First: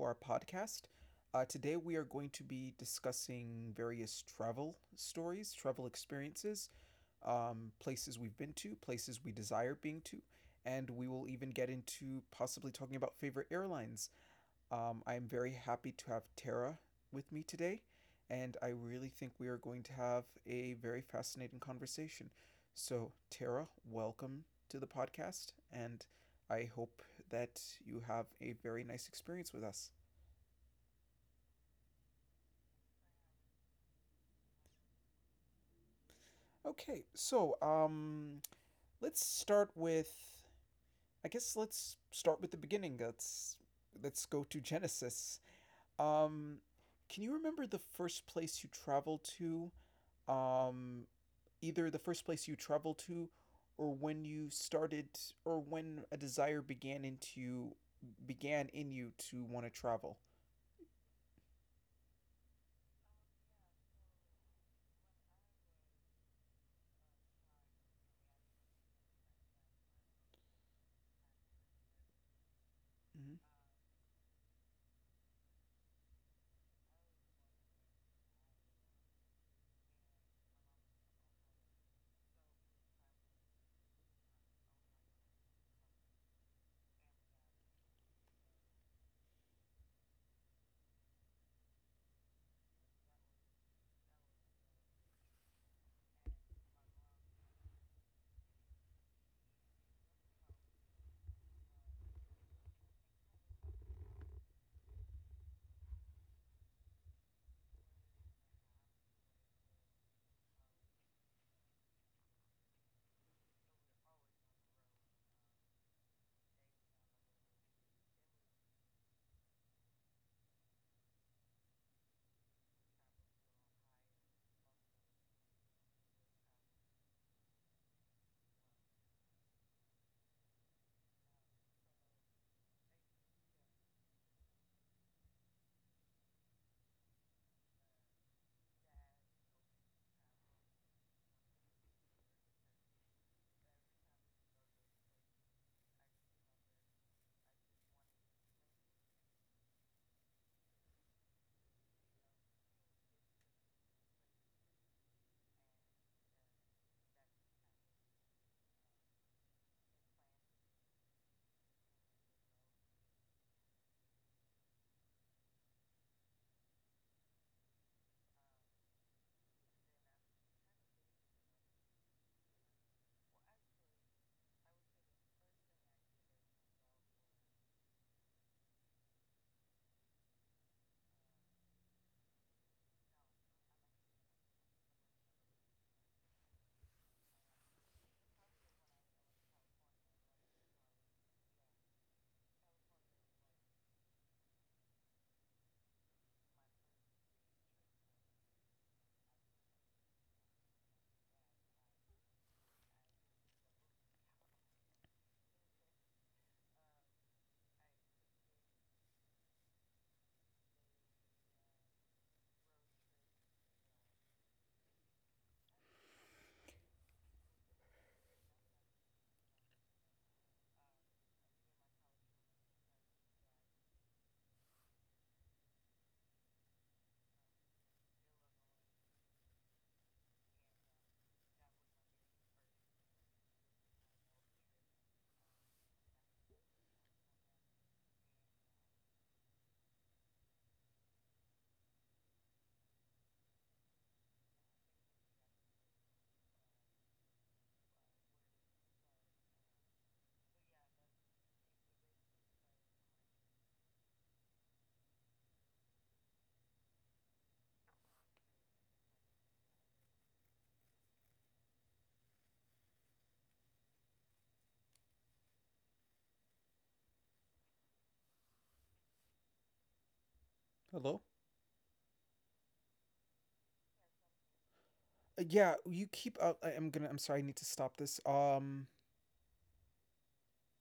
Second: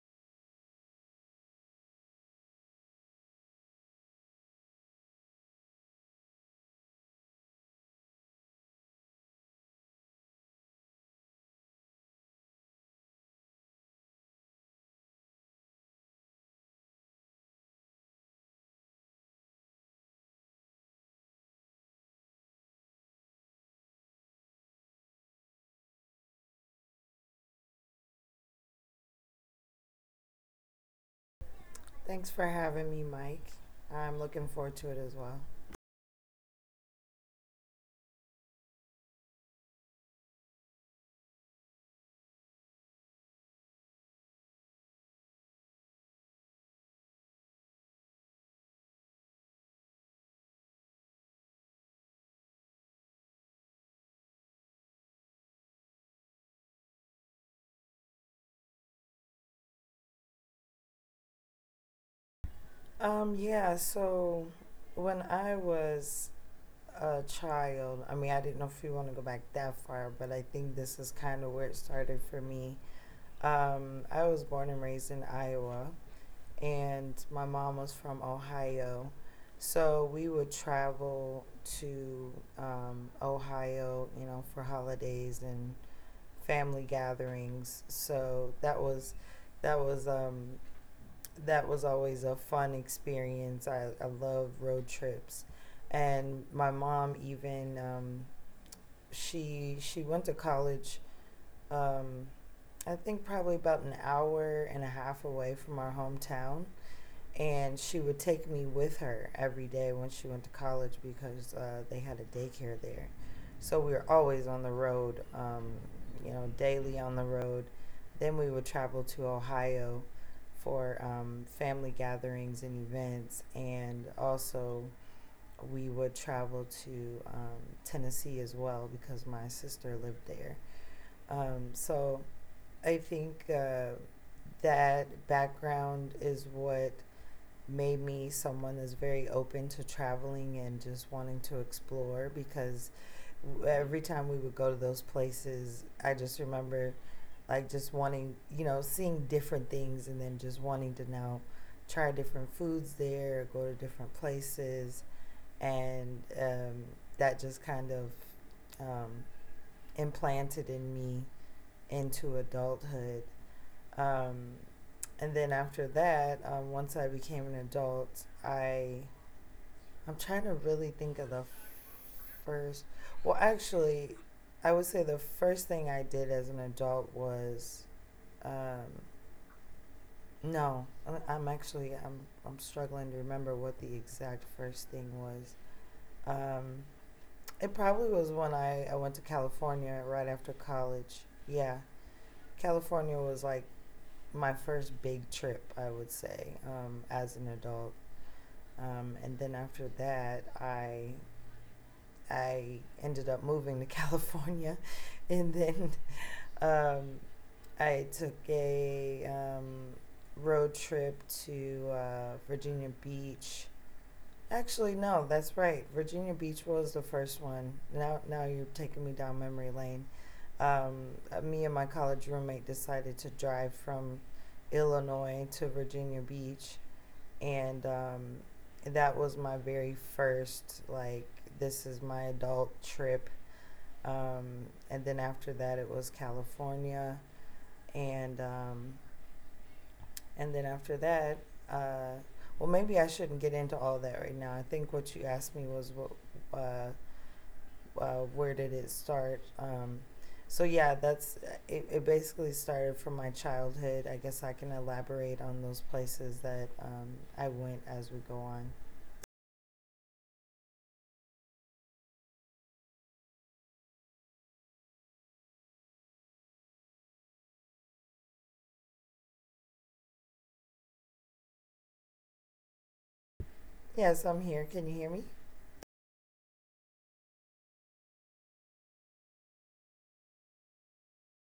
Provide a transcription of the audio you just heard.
our podcast. Today we are going to be discussing various travel stories, travel experiences, places we've been to, places we desire being to, and we will even get into possibly talking about favorite airlines. I am very happy to have Tara with me today, and I really think we are going to have a very fascinating conversation. So, Tara, welcome to the podcast, and I hope that you have a very nice experience with us. Thanks for having me, Mike. I'm looking forward to it as well. Okay, let's start with. I guess let's start with the beginning. Let's go to Genesis. Um, can you remember the first place you traveled to? Um, Either the first place you traveled to or when you started or when a desire began in you to want to travel. Yeah, so when I was a child, I mean, I didn't know if you want to go back that far, but I think this is kind of where it started for me. Mhm. I was born and raised in Iowa, and my mom was from Ohio. So we would travel to Ohio, you know, for holidays and family gatherings. So that was that was always a fun experience. I love road trips. And my mom even she went to college um, I think probably about an hour and a half away from our hometown, and she would take me with her every day when she went to college because they had a daycare there. So we were always on the road, you know, daily on the road. Then we would travel to Ohio for family gatherings and events, and also we would travel to Tennessee as well because my sister lived there. So I think that background is what made me someone that's very open to traveling and just wanting to explore because every time we would go to those places, I just remember like just wanting, you know, seeing different things and then just wanting to now try different foods there, go to different places. And that just kind of um, implanted in me into adulthood, um, and then after that, once I became an adult, I'm trying to really think of the first. Well, actually, I would say the first thing I did as an adult was, um, no, I- I'm actually I'm struggling to remember what the exact first thing was. Um, it probably was when I went to California right after college. Yeah, California was like my first big trip, I would say, as an adult. And then after that, I ended up moving to California, and then um, I took a road trip to Virginia Beach. Actually, no, that's right. Virginia Beach was the first one. Now, now you're taking me down memory lane. Um, Me and my college roommate decided to drive from Illinois to Virginia Beach, and that was my very first like this is my adult trip. And then after that, it was California, and and then after that, uh, well, maybe I shouldn't get into all that right now. I think what you asked me was what, uh, where did it start? So yeah, that's it. Basically started from my childhood. I guess I can elaborate on those places that I went as we go on. Hello? Yes, I'm here. Can you hear me? Yeah, you keep I'm gonna, I'm sorry, I need to stop this.